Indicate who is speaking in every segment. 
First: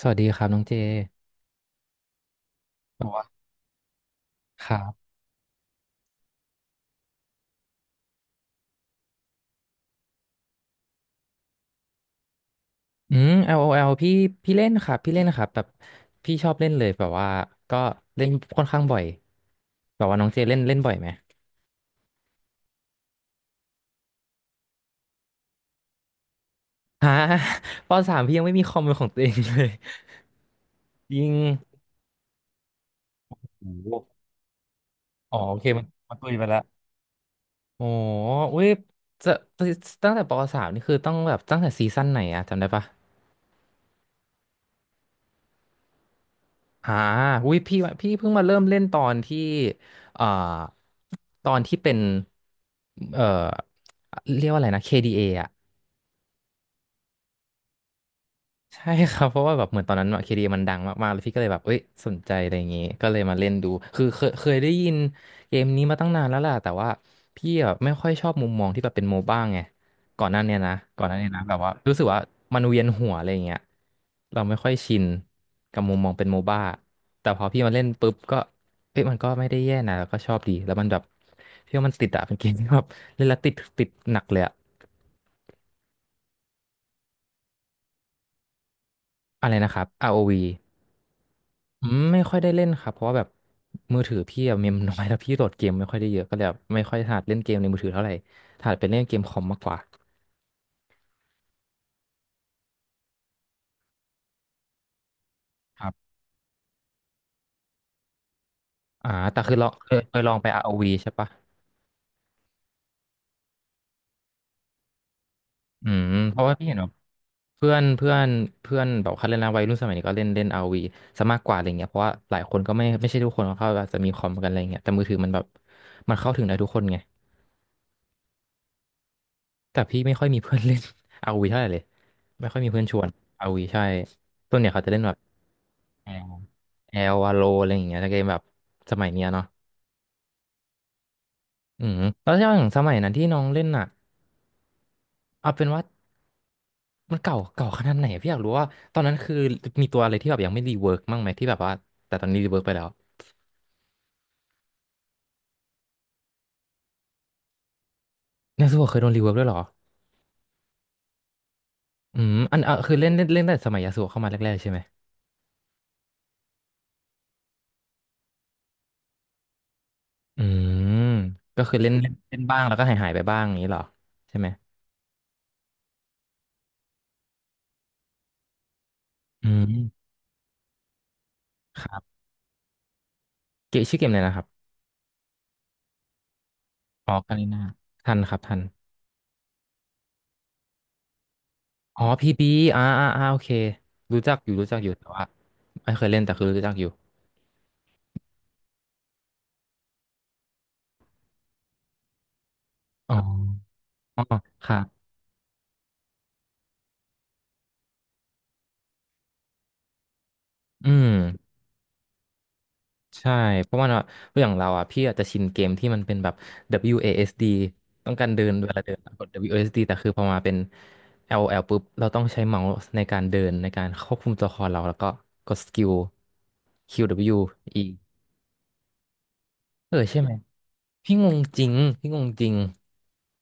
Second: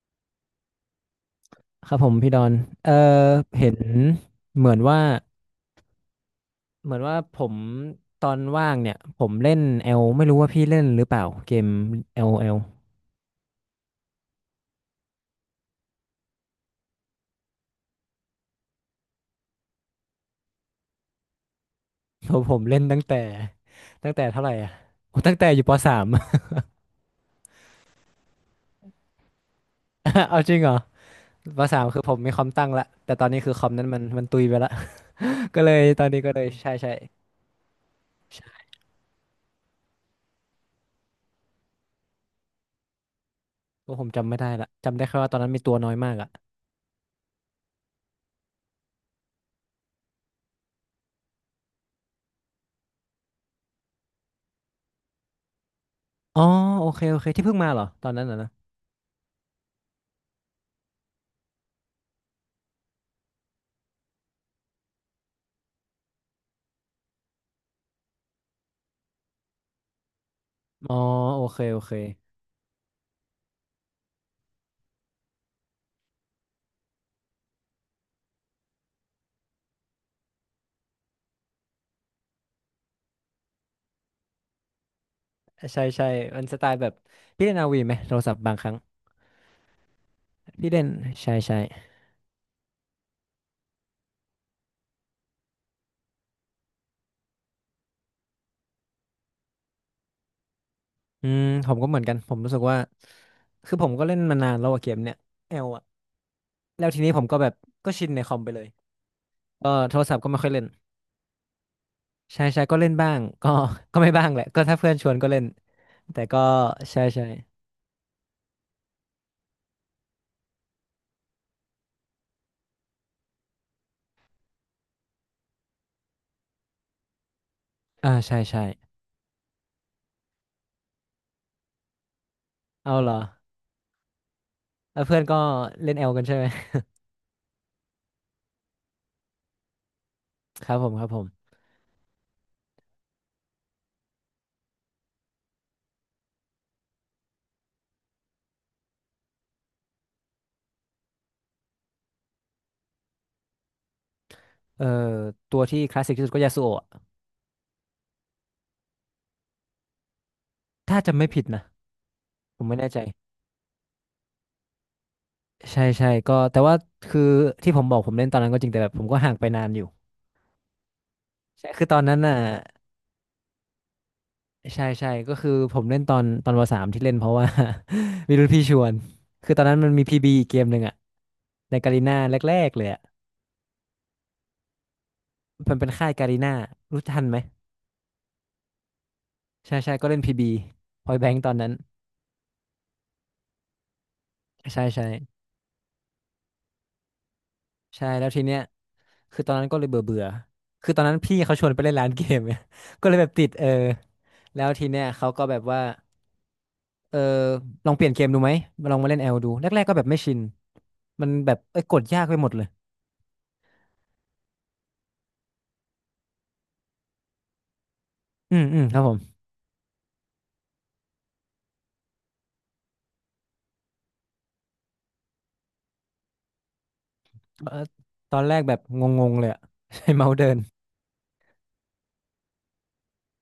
Speaker 1: สวัสดีครับน้องเจ
Speaker 2: ครับผมพี่ดอนเอ่อเห็นเหมือนว่าเหมือนว่าผมตอนว่างเนี่ยผมเล่นเอลไม่รู้ว่าพี่เล่นหรือเปล่าเกมเอลเอล
Speaker 1: อืม LOL พี่พี่เล่นครับพี่เล่นนะครับแบบพี่ชอบเล่นเลยแบบว่าก็เล่นค่อนข้างบ่อยแบบว่าน้องเจเล่นเล่นบ่อยไหม
Speaker 2: ผมเล่นตั้งแต่ตั้งแต่เท่าไหร่อ่ะโอ้ตั้งแต่อยู่ปสาม
Speaker 1: ฮะ ปสามพี่ยังไม่มีคอมเป็นของตัวเองเลย
Speaker 2: เอาจริงเหรอ
Speaker 1: ยิง
Speaker 2: ปสามคือผมมีคอมตั้งละแต่ตอนนี้คือคอ
Speaker 1: โอ้
Speaker 2: มนั้น
Speaker 1: โห
Speaker 2: มันตุยไปละ
Speaker 1: อ๋อ โอ
Speaker 2: ก็
Speaker 1: เค
Speaker 2: เลย
Speaker 1: มัน
Speaker 2: ตอน
Speaker 1: มัน
Speaker 2: นี้
Speaker 1: ตุ
Speaker 2: ก็
Speaker 1: ย
Speaker 2: เล
Speaker 1: ไป
Speaker 2: ย
Speaker 1: แล้ว
Speaker 2: ใช่ใช่
Speaker 1: โอ้โหอุ้
Speaker 2: ใช่
Speaker 1: ยจะตั้งแต่ปสามนี่คือต้องแบบตั้งแต่ซีซั่นไหนอะจำได้ปะ
Speaker 2: ก็ผมจำไม่ได้ละจำได้แค่ว่าตอนนั้นมีตัวน้อยมากอ่ะ
Speaker 1: อ่าอุ้ยพี่ว่าพี่เพิ่งมาเริ่มเล่นตอนที่เอ่อตอนที่เป็นเอ่อเรียกว่าอะไรนะ KDA ออ่ะ
Speaker 2: อ๋อโอเคโอเคที่เพิ่งมาเหรอตอนนั้นน่ะนะ
Speaker 1: ใช่ครับเพราะว่าแบบเหมือนตอนนั้นเคดีมันดังมากๆแล้วพี่ก็เลยแบบเอ้ยสนใจอะไรอย่างงี้ก็เลยมาเล่นดูคือเคยได้ยินเกมนี้มาตั้งนานแล้วแหล่ะแต่ว่าพี่อะไม่ค่อยชอบมุมมองที่แบบเป็นโมบ้างไงก่อนหน้าเนี้ยนะ
Speaker 2: อ๋อ
Speaker 1: ก่อนหน้าเนี้ย
Speaker 2: โอ
Speaker 1: นะแบบ
Speaker 2: เค
Speaker 1: ว่า
Speaker 2: โอเค
Speaker 1: รู้สึกว่ามันเวียนหัวอะไรอย่างเงี้ยเราไม่ค่อยชินกับมุมมองเป็นโมบ้าแต่พอพี่มาเล่นปุ๊บก็เอ้ยมันก็ไม่ได้แย่นะแล้วก็ชอบดีแล้วมันแบบพี่ว่ามันติดอะเป็นเกมที่แบบเล่นแล้วติดติดหนักเลยอะ
Speaker 2: ใช่ใช่มันสไตล์แบบพี่เล่นอาวีไหมโทรศัพท์บางครั้ง
Speaker 1: อะไรนะครับ ROV
Speaker 2: พี่เล่นใช่ใช่
Speaker 1: อืมไม่ค่อยได้เล่นครับเพราะว่าแบบมือถือพี่อะ เมมน้อยแล้วพี่โหลดเกมไม่ค่อยได้เยอะก็เลยแบบไม่ค่อยถนัดเล่นเกมในมือถือเท่าไหร่ถนัดเป็นเล่นเกมคอมมากกว่า
Speaker 2: อืมผมก็เหมือนกันผมรู้สึกว่าคือผมก็เล่นมานานแล้วอะเกมเนี้ยเอล
Speaker 1: ค
Speaker 2: อะ
Speaker 1: รับ
Speaker 2: แล้วทีนี้ผมก็แบบก็ชินในคอมไปเลย
Speaker 1: อ่าแต่คือลอ
Speaker 2: ก็
Speaker 1: งเค
Speaker 2: โท
Speaker 1: ย
Speaker 2: ร
Speaker 1: เค
Speaker 2: ศัพ
Speaker 1: ย
Speaker 2: ท์ก็
Speaker 1: ลอ
Speaker 2: ไม่
Speaker 1: งไป
Speaker 2: ค่อยเล่น
Speaker 1: r วีใช่ปะ
Speaker 2: ใช่ใช่ก็เล่นบ้างก็ ก็ไม่บ้างแหละก็ถ้าเพื่อนชวนก็เล่น
Speaker 1: อืม
Speaker 2: แต่
Speaker 1: เพ
Speaker 2: ก็
Speaker 1: ราะว่าพี่เห็นแบบ
Speaker 2: ใช่ใช่
Speaker 1: เพื่อนเพื่อนเพื่อนแบบเขาเล่นนะวัยรุ่นสมัยนี้ก็เล่นเล่น r วีซะมากกว่าอะไรเงี้ยเพราะว่าหลายคนก็ไม่ใช่ทุกคนเขาอาจจะมีคอมกันอะไรเงี้ยแต่มือถือมันแบบมันเข้าถึงได้ทุกคนไง
Speaker 2: อ่าใช่ใช่
Speaker 1: แต่พี่ไม่ค่อยมีเพื่อนเล่น r วีเท่าไหร่เลยไม่ค่อยมีเพื่อนช
Speaker 2: เอา
Speaker 1: วน
Speaker 2: เหรอ
Speaker 1: r o ีใช่ส่วนเนี่ยเขาจะเล่
Speaker 2: แล้
Speaker 1: น
Speaker 2: ว
Speaker 1: แบบ
Speaker 2: เพื่อนก็เล่นเอ
Speaker 1: แอ
Speaker 2: ลกัน
Speaker 1: ล
Speaker 2: ใช่ไหม
Speaker 1: แอลวาโลอะไรอย่างเงี้ยถ้าเกมแบบสมัยเนี้ยเนาะ
Speaker 2: ครับผมครับผม
Speaker 1: อืมแล้วอย่างสมัยนั้นที่น้องเล่นอ่ะเอาเป็นว่ามันเก่าเก่าขนาดไหนพี่อยากรู้ว่าตอนนั้นคือมีตัวอะไรที่แบบยังไม่รีเวิร์กบ้างไหมที่แบบว่าแต่ตอนนี้รีเวิร์กไปแล้ว
Speaker 2: เอ่อตัวที่คลาสสิกที่สุดก็ยาสุโอะ
Speaker 1: ยาสูบเคยโดนรีเวิร์กด้วยเหรอ
Speaker 2: ถ้าจำไม่ผิดนะ
Speaker 1: อืมอั
Speaker 2: ผ
Speaker 1: น
Speaker 2: ม
Speaker 1: อ่ะ
Speaker 2: ไม่แน่
Speaker 1: คือ
Speaker 2: ใจ
Speaker 1: เล่นเล่นเล่นตั้งแต่สมัยยาสูบเข้ามาแรกๆใช่ไหม
Speaker 2: ใช่ใช่ก็แต่ว่าคือที่ผมบอกผมเล่นตอนนั้นก็จริงแต่แบบผมก็ห่างไปนานอยู่
Speaker 1: อืมก็
Speaker 2: ใช่
Speaker 1: คือ
Speaker 2: คือ
Speaker 1: เล่น
Speaker 2: ตอน
Speaker 1: เล่น
Speaker 2: นั้นน่ะ
Speaker 1: เล่นบ้างแล้วก็หายไปบ้างอย่างนี้เหรอใช่ไหม
Speaker 2: ใช่ใช่ก็คือผมเล่นตอนตอนวสามที่เล่นเพราะว่า มีรุ่นพี่ชวน
Speaker 1: อื
Speaker 2: คือตอน
Speaker 1: ม
Speaker 2: นั้นมันมีพีบีอีกเกมหนึ่งอะใน
Speaker 1: ค
Speaker 2: กาลี
Speaker 1: รั
Speaker 2: นา
Speaker 1: บ
Speaker 2: แรกๆเลยอะ
Speaker 1: เกมชื่อเกมอะไรนะครับ
Speaker 2: มันเป็นค่ายกาลีนารู้
Speaker 1: อ๋อ
Speaker 2: ทัน
Speaker 1: กา
Speaker 2: ไหม
Speaker 1: รินาทันครับทัน
Speaker 2: ใช่ใช่ก็เล่นพีบีพอยแบงค์ตอนนั้น
Speaker 1: อ๋อพีบีอ่าโอเครู้จักอยู่รู้จัก
Speaker 2: ใช่
Speaker 1: อยู่
Speaker 2: ใช่
Speaker 1: แต่ว่าไม่เคยเล่นแต่คือรู้จักอยู่
Speaker 2: ใช่แล้วทีเนี้ยคือตอนนั้นก็เลยเบื่อเบื่อคือตอนนั้นพี่เขาชวนไปเล่นร้านเกมเนี่ย ก็
Speaker 1: อ๋
Speaker 2: เล
Speaker 1: อ
Speaker 2: ยแบบติดเออ
Speaker 1: อ๋อ
Speaker 2: แล้ว
Speaker 1: ค่ะ
Speaker 2: ทีเนี้ยเขาก็แบบว่า เออลองเปลี่ยนเกมดูไหมลองมาเล่นแอลดูแรกๆก็แบบไม่ชิน
Speaker 1: อืม
Speaker 2: มันแบบเอ้ยกดยากไปหมดเลย
Speaker 1: ใช่เพราะว่าเนอะอย่างเราอ่ะพี่อาจจะชินเกมที่มันเป็นแบบ WASD ต้องการเดิน
Speaker 2: อืม
Speaker 1: เว
Speaker 2: อื
Speaker 1: ลา
Speaker 2: ม
Speaker 1: เดิ
Speaker 2: ค
Speaker 1: น
Speaker 2: รับผม
Speaker 1: กด WASD แต่คือพอมาเป็น LL ปุ๊บเราต้องใช้เมาส์ในการเดินในการควบคุมตัวละครเราแล้วก็กดสกิล QW
Speaker 2: เอ่อ
Speaker 1: E
Speaker 2: ตอนแรกแบบงงๆเลยอะ
Speaker 1: เบิ ลยูอเอ
Speaker 2: ใช้
Speaker 1: อใช่ไห
Speaker 2: เมา
Speaker 1: ม
Speaker 2: ส์เดิน
Speaker 1: พี่งงจริงพี่งงจริง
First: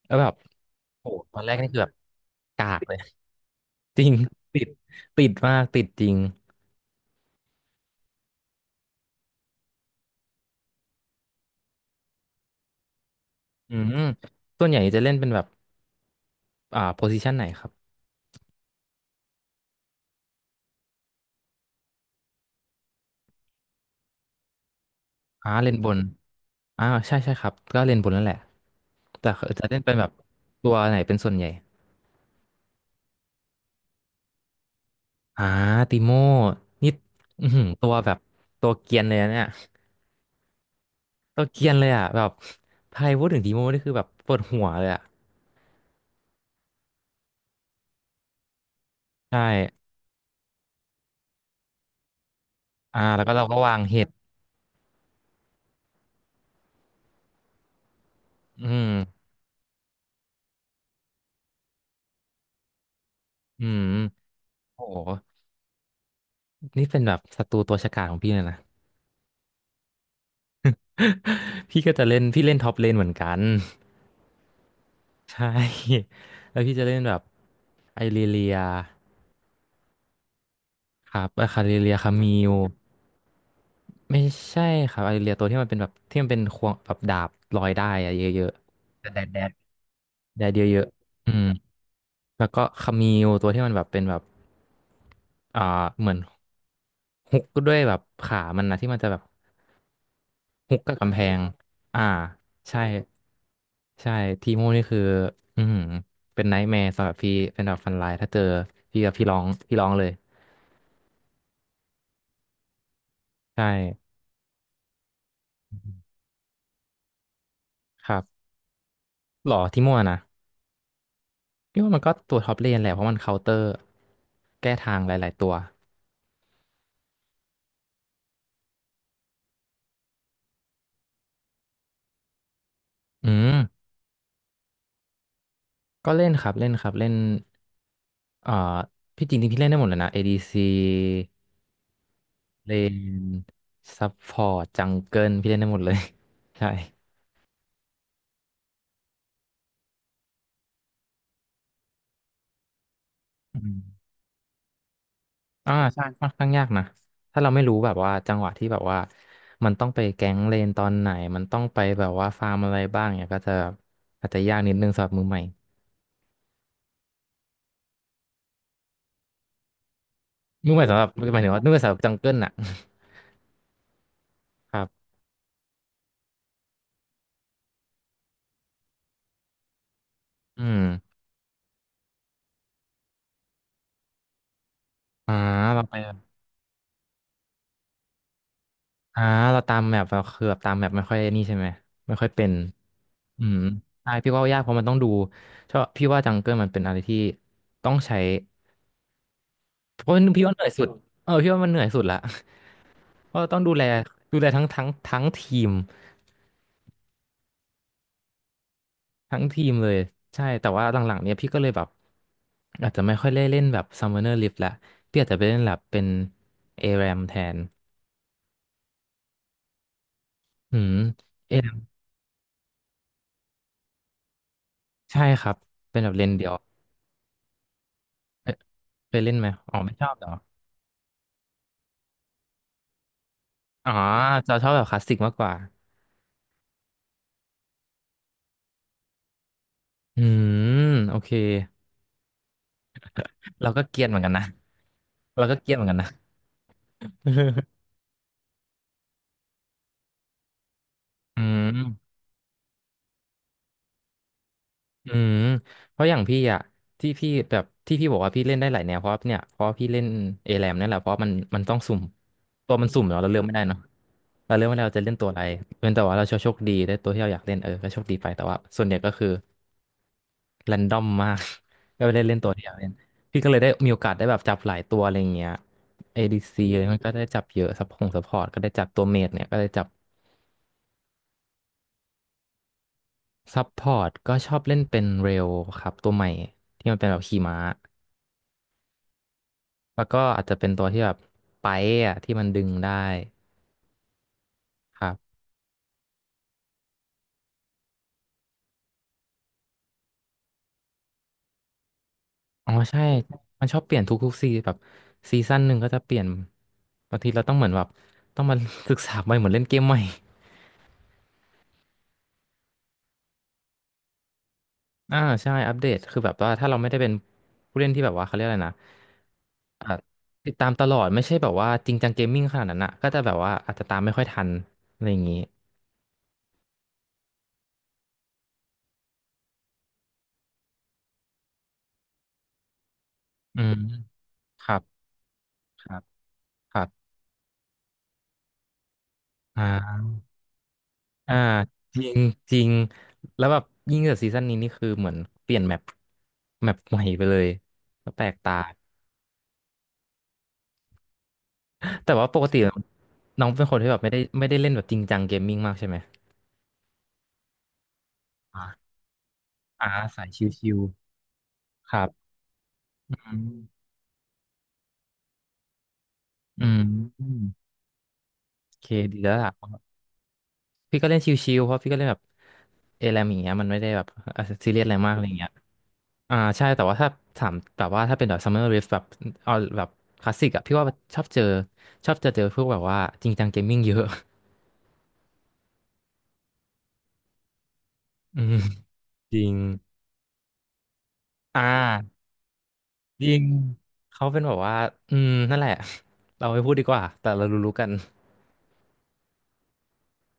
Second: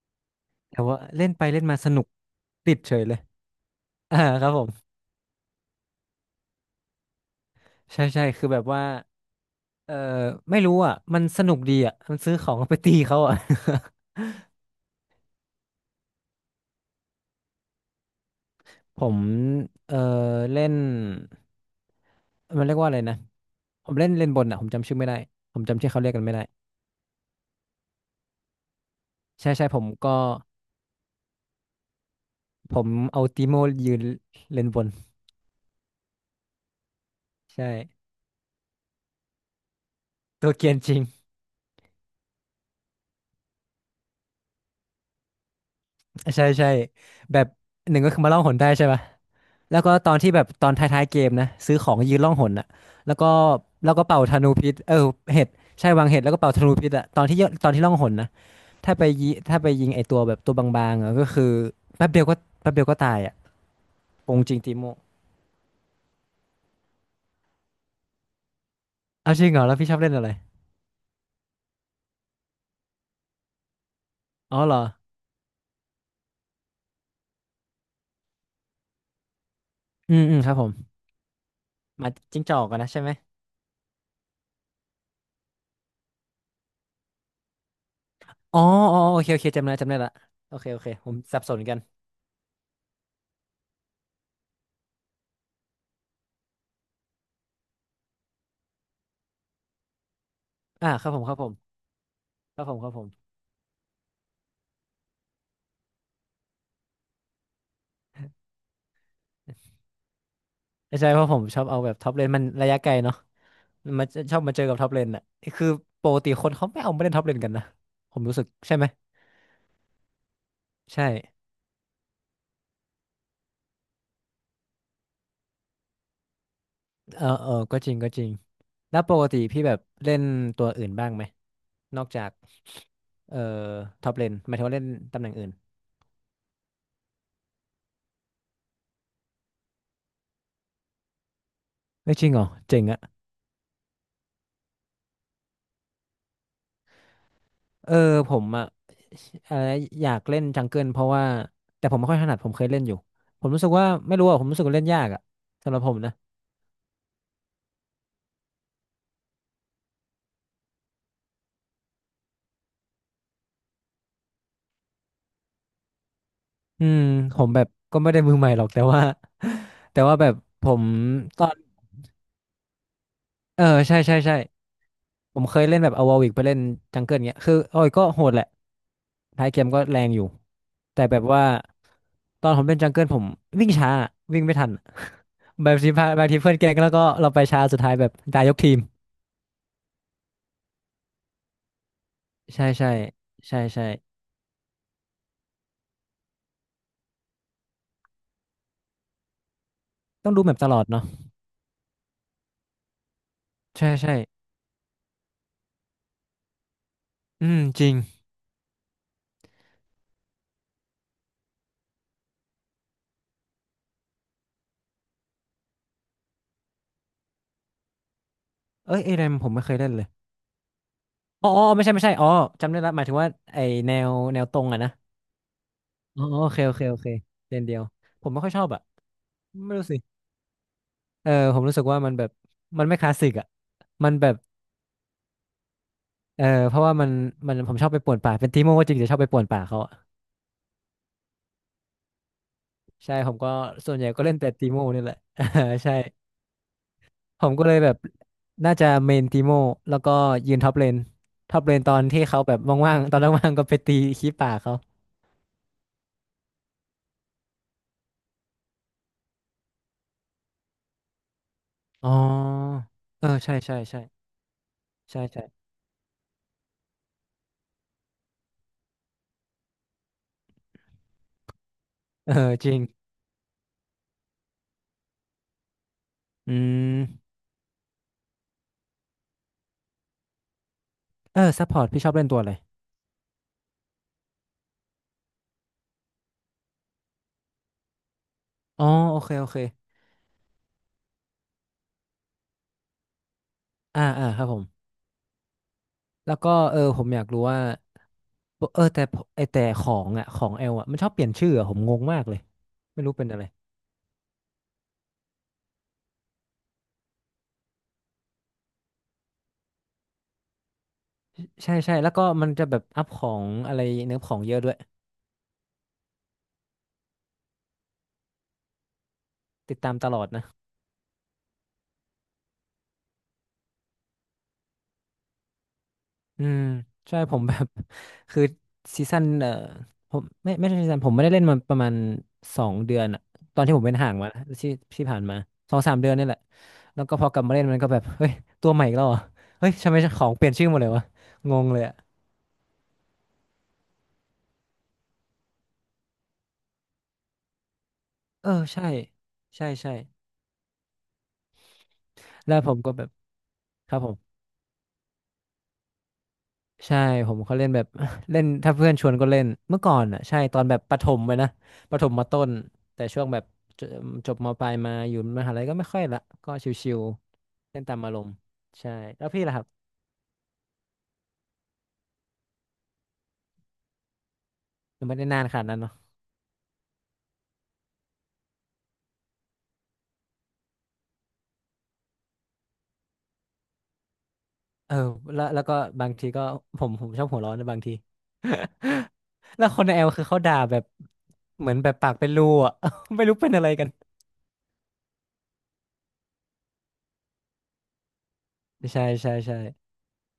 Speaker 1: แล้วแบบ
Speaker 2: แต่ว่า
Speaker 1: โอ้
Speaker 2: เล่น
Speaker 1: ตอ
Speaker 2: ไป
Speaker 1: นแรก
Speaker 2: เล่น
Speaker 1: นี่
Speaker 2: มา
Speaker 1: คือ
Speaker 2: ส
Speaker 1: แบบ
Speaker 2: นุก
Speaker 1: กา
Speaker 2: ติด
Speaker 1: กเล
Speaker 2: เฉ
Speaker 1: ย
Speaker 2: ยเลย
Speaker 1: จริ ง
Speaker 2: อ่าครับ ผ
Speaker 1: ติด
Speaker 2: ม
Speaker 1: ติดมากติดจริง
Speaker 2: ใช่ใช่คือแบบว่าเออไม่รู้อ่ะมันสนุกดีอ่ะมันซื้อของไปตีเขาอ่ะ
Speaker 1: อืมส่วนใหญ่จะเล่นเป็นแบบอ่าโพซิชันไหนครับ
Speaker 2: ผมเออเล่นมันเรียกว่าอะไรนะผมเล่นเล่นบนอ่ะผมจำชื่อไม่ได้
Speaker 1: อ่า
Speaker 2: ผม
Speaker 1: เล่น
Speaker 2: จำ
Speaker 1: บ
Speaker 2: ชื่อ
Speaker 1: น
Speaker 2: เขาเรียกกันไม่ได้
Speaker 1: ใช่ครับก็เล่นบนนั่นแหละแต่
Speaker 2: ใช่
Speaker 1: จะ
Speaker 2: ใช่ผ
Speaker 1: เล่น
Speaker 2: ม
Speaker 1: เป็นแบบ
Speaker 2: ก็
Speaker 1: ตัวไหนเป็นส่วนใหญ่
Speaker 2: ผมเอาติโมยืนเล่นบน
Speaker 1: อ่าติโม่นี่อือหื
Speaker 2: ใช่
Speaker 1: อตัวแบบตัวเกรียนเลยนะเนี่ย
Speaker 2: ตัวเกรียนจริง
Speaker 1: ตัวเกรียนเลยอ่ะแบบใครพูดถึงติโม่นี่คือแบบปวดหัวเลยอ่ะ
Speaker 2: ใช่ใช่แบบหนึ่งก็คือมาล่องหนได้ใช่ปะ
Speaker 1: ใช่
Speaker 2: แล้วก็ตอนที่แบบตอนท้ายๆเกมนะซื้อของยืนล่องหนอะ
Speaker 1: อ่า
Speaker 2: แล้ว
Speaker 1: แล้ว
Speaker 2: ก็
Speaker 1: ก็เราก็วาง
Speaker 2: แล้ว
Speaker 1: เห็
Speaker 2: ก็
Speaker 1: ด
Speaker 2: เป่าธนูพิษเออเห็ดใช่วางเห็ดแล้วก็เป่าธนูพิษอะตอนที่ยตอนที่ล่องหนนะ
Speaker 1: อืม
Speaker 2: ถ้าไปยิถ้าไปยิงไอตัวแบบตัวบางๆอะก็คือแป๊บเดียวก็แป๊บเดียวก็ตายอะ
Speaker 1: อืม
Speaker 2: โกงจริงติ
Speaker 1: โอ้
Speaker 2: โม
Speaker 1: โหนี่เป็นแบบศัตรูตัวฉกาจของพี่เลยนะ
Speaker 2: เอาจริงเหรอแล้วพี่ชอบเล่นอะไร
Speaker 1: พี่ก็จะเล่นพี่เล่นท็อปเลนเหมือนกัน
Speaker 2: อ๋อเหรอ
Speaker 1: ใช่แล้วพี่จะเล่นแบบไอริเลีย
Speaker 2: อืมอืมครับผม
Speaker 1: ครับไอาคาริเลีย
Speaker 2: หมา
Speaker 1: คามิ
Speaker 2: จิ้ง
Speaker 1: ว
Speaker 2: จอกกันนะใช่ไหม
Speaker 1: ไม่ใช่ครับไอริเลียตัวที่มันเป็นแบบที่มันเป็นควงแบบดาบลอยได้อะเยอะ
Speaker 2: อ๋ออ๋อ
Speaker 1: ๆแต่
Speaker 2: โอ
Speaker 1: แดด
Speaker 2: เค
Speaker 1: แด
Speaker 2: โอเค
Speaker 1: ด
Speaker 2: จำได้จำได้ละ
Speaker 1: แดด
Speaker 2: โอ
Speaker 1: เย
Speaker 2: เคโอ
Speaker 1: อะ
Speaker 2: เคผม
Speaker 1: ๆอื
Speaker 2: สับ
Speaker 1: ม
Speaker 2: สนกัน
Speaker 1: แล้วก็คามิวตัวที่มันแบบเป็นแบบอ่าเหมือนฮุกด้วยแบบขามันนะที่มันจะแบบ ฮุก
Speaker 2: อ่า
Speaker 1: กับ
Speaker 2: ครับ
Speaker 1: กำ
Speaker 2: ผ
Speaker 1: แพ
Speaker 2: มครั
Speaker 1: ง
Speaker 2: บผม
Speaker 1: อ่า
Speaker 2: ครับผม
Speaker 1: ใช่
Speaker 2: ครับผม
Speaker 1: ใช่ ทีโม่นี่คืออือหือเป็นไนท์แมร์สำหรับพี่เป็นแบบฟันไลน์ถ้าเจอพี่กับพี่ร้องเลย
Speaker 2: ไม่ใช่เพราะผมชอบเอาแบบท็อปเลนมันระยะไกลเนาะ
Speaker 1: ใช
Speaker 2: มันมา
Speaker 1: ่
Speaker 2: ชอบมาเจอกับท็อปเลนอ่ะคือปกติคนเขาไม่เอามาเล่นท็อปเลนกันนะ
Speaker 1: ค
Speaker 2: ผ
Speaker 1: รั
Speaker 2: มรู้
Speaker 1: บ
Speaker 2: สึกใช่ไหม
Speaker 1: หรอทีโม่นะ
Speaker 2: ใช่
Speaker 1: พี่ว่ามันก็ตัวท็อปเลนแหละเพราะมันเคาน์เตอร์ แก้ทางหลายๆตัว
Speaker 2: เออเออก็จริงก็จริงแล้วปกติพี่แบบเล่นตัวอื่นบ้างไหมนอกจาก
Speaker 1: อื
Speaker 2: เอ่อ
Speaker 1: ม
Speaker 2: ท็อปเลนหมายถึงว่าเล่นตำแหน่งอื่น
Speaker 1: ก็เล่นครับ เล่นครับ เล่นเอ่อ พี่จริงๆพี่เล่นได้หมดเลยนะ ADC
Speaker 2: ไม่จริงเหรอ
Speaker 1: เล
Speaker 2: เจ๋ง
Speaker 1: น
Speaker 2: อะ
Speaker 1: ซัพพอร์ตจังเกิลพี่เล่นได้หมดเลย ใช่
Speaker 2: เออผมอะอะไรอยากเล่นจังเกิลเพราะว่าแต่ผมไม่ค่อยถนัดผมเคยเล่นอยู่ผม
Speaker 1: อื
Speaker 2: รู้สึก
Speaker 1: ม
Speaker 2: ว่าไม่รู้อะผมรู้สึกว่าเล่นยากอะ
Speaker 1: อ่า
Speaker 2: สำหรับผม
Speaker 1: ใช่
Speaker 2: นะ
Speaker 1: ค่อนข้างยากนะถ้าเราไม่รู้แบบว่าจังหวะที่แบบว่ามันต้องไปแก๊งเลนตอนไหนมันต้องไปแบบว่าฟาร์มอะไรบ้างเนี่ยก็จะอาจจะยากนิดนึงสำหรับมือใหม่
Speaker 2: อืมผมแบบก็ไม่ได้มือใหม่หรอกแต่ว่า แต่ว่าแบบผ
Speaker 1: มือให
Speaker 2: ม
Speaker 1: ม่สำหรับห
Speaker 2: ต
Speaker 1: มาย
Speaker 2: อ
Speaker 1: ถึง
Speaker 2: น
Speaker 1: ว่ามือใหม่สำหรับจังเกิลน่ะ
Speaker 2: เออใช่ใช่ใช่
Speaker 1: ครับ
Speaker 2: ผมเคยเล่นแบบเอาวอวิกไปเล่นจังเกิลเงี้ยคือโอ้ยก็โหดแหละท้ายเกมก็แรงอยู่
Speaker 1: อืม
Speaker 2: แต่แบบว่าตอนผมเล่นจังเกิลผมวิ่งช้าวิ่งไม่ทัน
Speaker 1: อ่า
Speaker 2: แบบ
Speaker 1: เรา
Speaker 2: ทีม
Speaker 1: ไป
Speaker 2: พาบางทีเพื่อนแกล้งแล้วก็เราไปช้าสุดท้ายแบบตายยกทีม
Speaker 1: อ่าเราตามแมปเราคือแบบตามแมปไม่ค่อยนี่ใช่ไหมไม่ค่อยเป็น
Speaker 2: ใช่ใช่
Speaker 1: อืม
Speaker 2: ใช่ใช่
Speaker 1: ใช่พี่ว่ายากเพราะมันต้องดูชอบพี่ว่าจังเกิลมันเป็นอะไรที่ต้องใช้เพราะ
Speaker 2: ต้องดู
Speaker 1: พี่
Speaker 2: แม
Speaker 1: ว่าเห
Speaker 2: ป
Speaker 1: นื่
Speaker 2: ต
Speaker 1: อย
Speaker 2: ลอ
Speaker 1: สุ
Speaker 2: ด
Speaker 1: ด
Speaker 2: เนาะ
Speaker 1: เออพี่ว่ามันเหนื่อยสุดละเพราะต้องดูแล
Speaker 2: ใช่ใช่
Speaker 1: ดูแลทั้งทีม
Speaker 2: อืมจริง
Speaker 1: ทั้งทีมเลยใช่แต่ว่าหลังๆเนี้ยพี่ก็เลยแบบอาจจะไม่ค่อยได้เล่นแบบ Summoner Rift ละพี่อาจจะไปเล่นแบบเป็น ARAM แทน
Speaker 2: เอ้ยเอเดมผมไม่เคยเล่นเลย
Speaker 1: อืม
Speaker 2: อ๋ออ๋อ
Speaker 1: ARAM
Speaker 2: ไม่ใช่ไม่ใช่อ๋อจำได้ละหมายถึงว่าไอแนวแนวตรงอะนะ
Speaker 1: ใช่ครับเป็นแบบ
Speaker 2: อ๋
Speaker 1: เล
Speaker 2: อ
Speaker 1: นเดี
Speaker 2: โอ
Speaker 1: ยว
Speaker 2: เคโอเคโอเคเลนเดียวผมไม่
Speaker 1: เป
Speaker 2: ค่อยชอบอ่ะ
Speaker 1: เคยเล่นไหม
Speaker 2: ไม่
Speaker 1: อ๋อ
Speaker 2: รู้
Speaker 1: ไม่
Speaker 2: สิ
Speaker 1: ชอบเหรอ
Speaker 2: เออผมรู้สึกว่ามันแบบมันไม่คลาสสิกอ่ะ
Speaker 1: อ๋อ
Speaker 2: มันแบบ
Speaker 1: จะชอบแบบคลาสสิกมากกว่า
Speaker 2: เออเพราะว่ามันมันผมชอบไปป่วนป่าเป็นตีโมก็จริงแต่ชอบไปป่วนป่าเขาอะ
Speaker 1: อืมโอเค
Speaker 2: ใช่ผมก็
Speaker 1: เราก็
Speaker 2: ส่ว
Speaker 1: เก
Speaker 2: น
Speaker 1: รี
Speaker 2: ให
Speaker 1: ยน
Speaker 2: ญ่
Speaker 1: เหมือ
Speaker 2: ก็
Speaker 1: นกั
Speaker 2: เล่
Speaker 1: น
Speaker 2: น
Speaker 1: นะ
Speaker 2: แต่ตีโมนี่แหละ
Speaker 1: เราก็เกรียนเห มือน
Speaker 2: ใช่
Speaker 1: กันนะ
Speaker 2: ผมก็เลยแบบน่าจะเมนตีโมแล้วก็ยืนท็อปเลน
Speaker 1: อื
Speaker 2: ท็อปเล
Speaker 1: ม
Speaker 2: นตอนที่เขาแบบว่างๆตอนว่างๆก็ไปตีขี้ป่าเขา
Speaker 1: อืมเพราะอย่างพี่อะที่พี่แบบที่พี่บอกว่าพี่เล่นได้หลายแนวเพราะเนี่ยเพราะพี่เล่นเอแรมนั่นแหละเพราะมันต้องสุ่ม
Speaker 2: อ๋อ
Speaker 1: ตัวมันสุ่มเนาะ
Speaker 2: เอ
Speaker 1: เรา
Speaker 2: อ
Speaker 1: เลือกไม่
Speaker 2: ใช่
Speaker 1: ได้
Speaker 2: ใช่
Speaker 1: เนาะ
Speaker 2: ใช่
Speaker 1: เราเลือกไม่ได้เราจะเล่น
Speaker 2: ใช่
Speaker 1: ตัวอะไร
Speaker 2: ใช่
Speaker 1: เป็นแต่ว่าเราโชคดีได้ตัวที่เราอยากเล่นเออก็โชคดีไปแต่ว่าส่วนใหญ่ก็คือแรนดอมมาก ก็ไม่ได้
Speaker 2: เอ
Speaker 1: เล่นตั
Speaker 2: อ
Speaker 1: วที่
Speaker 2: จ
Speaker 1: ยา
Speaker 2: ริง
Speaker 1: เล่นพี่ก็เลยได้มีโอกาสได้แบบจับหลายตัวอะไรอย่างเงี้ย
Speaker 2: อื
Speaker 1: ADC เลยมันก็ได้
Speaker 2: ม
Speaker 1: จับเยอะซัพพอร์ตก็ได้จับตัวเมจเนี่ยก็ได้จับ
Speaker 2: เออซัพพอร์ตพี่ชอบเล่นตัวอะไร
Speaker 1: ซัพพอร์ตก็ชอบเล่นเป็นเรลครับตัวใหม่ที่มันเป็นแบบขี่ม้า
Speaker 2: อ๋อโอเคโอเค
Speaker 1: แล้วก็อาจจะเป็นตัวที่แบบไปอะที่มันดึงได้
Speaker 2: อ่าอ่าครับผม
Speaker 1: ครับ
Speaker 2: แล้วก็เออผมอยากรู้ว่าปกเออแต่ผมไอแต่ของอ่ะของเอลอ่ะมันชอบเปลี่ยนชื่ออะผมงงมากเลย
Speaker 1: อ๋อใช่
Speaker 2: ไม่รู้เป็นอะไร
Speaker 1: มันชอบเปลี่ยนทุกๆซีแบบซีซั่นหนึ่งก็จะเปลี่ยนบางทีเราต้องเหมือนแบบต้องมา ศึกษาใหม่เหมือนเล่นเกมใหม่
Speaker 2: ใช่ใช่แล้วก็มันจะแบบอัพของอะไรเนื้อของเยอะด้วย
Speaker 1: อ่าใช่อัปเดตคือแบบว่าถ้าเราไม่ได้เป็นผู้เล่นที่แบบว่าเขาเรียกอะไรนะ
Speaker 2: ติด
Speaker 1: อ่า
Speaker 2: ตามตลอดนะ
Speaker 1: ติดตามตลอดไม่ใช่แบบว่าจริงจังเกมมิ่งขนาดนั้นอ่ะก็จะแบบว่าอาจจะตามไม่ค่อยทันอะไรอย่างงี้
Speaker 2: อืมใช่ผมแบบ คือซีซั่นเออผมไม่ไม่ใช่ซีซั่นผมไม่ได้เล่นมาประมาณ2 เดือนอะตอ
Speaker 1: อื
Speaker 2: น
Speaker 1: ม
Speaker 2: ที่ผมเป็นห่างมานะ
Speaker 1: ค
Speaker 2: ที่
Speaker 1: รับ
Speaker 2: ที่ผ่านมาสอง
Speaker 1: ค
Speaker 2: สา
Speaker 1: รั
Speaker 2: ม
Speaker 1: บ
Speaker 2: เดือนนี่แหละ
Speaker 1: ครับ
Speaker 2: แล้วก็พอกลับมาเล่นมันก็แบบเฮ้ยตัวใหม่อีกแล้วเหรอ
Speaker 1: อ่
Speaker 2: เฮ้ยทำไม
Speaker 1: า
Speaker 2: ของเปลี่ยนชื่อหมดเลยวะ
Speaker 1: อ่า
Speaker 2: งงเลยอะ
Speaker 1: จริงจริงแล้วแบบยิ่งจากซีซั่นนี้นี่คือเหมือนเปลี่ยนแมปแมปใหม่ไปเลยก็แปลก
Speaker 2: เออ
Speaker 1: ตา
Speaker 2: ใช่ใช่ใช่
Speaker 1: แต่ว่าปก
Speaker 2: แล้
Speaker 1: ติ
Speaker 2: วผมก็แบบ
Speaker 1: น้องเป็นคนที่
Speaker 2: ค
Speaker 1: แบ
Speaker 2: รับ
Speaker 1: บ
Speaker 2: ผ
Speaker 1: ไม่
Speaker 2: ม
Speaker 1: ได้ไม่ได้เล่นแบบจริงจังเกมมิ่งมากใช่ไหม
Speaker 2: ใช่ผมเขาเล่นแบบ เล่นถ้าเพื่
Speaker 1: อ่า
Speaker 2: อนชวนก็เล่นเมื่อ
Speaker 1: อ่า
Speaker 2: ก่อนอ่ะ
Speaker 1: สาย
Speaker 2: ใช่
Speaker 1: ช
Speaker 2: ตอน
Speaker 1: ิ
Speaker 2: แบ
Speaker 1: ว
Speaker 2: บประถมไปนะ
Speaker 1: ๆค
Speaker 2: ประ
Speaker 1: รั
Speaker 2: ถ
Speaker 1: บ
Speaker 2: มมาต้นแต่
Speaker 1: อื
Speaker 2: ช่วงแบบจ
Speaker 1: ม
Speaker 2: จบมปลายมาอยู่มหาลัยก็ไม่ค่อยละก็
Speaker 1: อื
Speaker 2: ชิว
Speaker 1: ม
Speaker 2: ๆเล่นตามอารมณ์
Speaker 1: โอเค
Speaker 2: ใช่
Speaker 1: ดี
Speaker 2: แล้ว
Speaker 1: แล้ว
Speaker 2: พี่ล่ะครับ
Speaker 1: ล่ะ พี่ก็เล่นชิวๆเพราะพี่ก็เล่นแบบเอแรมอย่างเงี้ยมันไม่ได้แบบเเรียสอะไร
Speaker 2: ยัง
Speaker 1: มาก
Speaker 2: ไม่
Speaker 1: อะ
Speaker 2: ได้
Speaker 1: ไร
Speaker 2: นาน
Speaker 1: เงี้ย
Speaker 2: ขนาดนั้นเนาะ
Speaker 1: อ่าใช่แต่ว่าถ้าถามแบบว่าถ้าเป็นแบบ Summer Rift แบบเอาแบบคลาสสิกอะพี่ว่าชอบเจอชอบจะเจอพวกแบบว่าจริงจังเกมมิ่งเยอะ
Speaker 2: เออแล้วแล้วก็บางทีก็ผมชอบหัวร้อนนะบางที
Speaker 1: อืมจริง
Speaker 2: แล้วคนในแอลคือเขาด่าแบบ
Speaker 1: อ่
Speaker 2: เหมือนแบบปาก
Speaker 1: า
Speaker 2: เป็นรูอ่ะ
Speaker 1: จ
Speaker 2: ไม่
Speaker 1: ริ
Speaker 2: รู้
Speaker 1: ง
Speaker 2: เป็นอะไรกัน
Speaker 1: เขาเป็นแบบว่าอืมนั่นแหละ เราไม่พูดดีกว่าแต่เรารู้ๆกัน
Speaker 2: ใช่ใช่ใช่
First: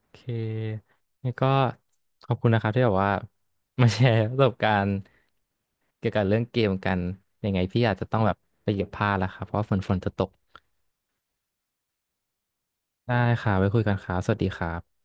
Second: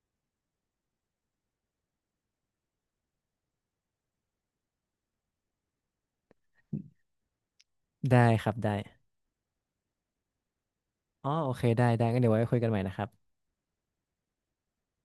Speaker 1: โอเคงั้นก็ขอบคุณนะครับที่แบบว่ามาแชร์ประสบการณ์ เกี่ยวกับเรื่องเกมกันยังไงพี่อาจจะต้อ
Speaker 2: ได้
Speaker 1: งแบบ
Speaker 2: ครับ
Speaker 1: ไป
Speaker 2: ได้
Speaker 1: เก็บผ้าแล้วครับเพราะว่าฝนจะตก
Speaker 2: อ๋อโอเคได้ได้งั้นเดี๋ยวไว้คุยกันใหม่นะครับ
Speaker 1: ได้ค่ะไว้คุยกันครับสวัสดีครับ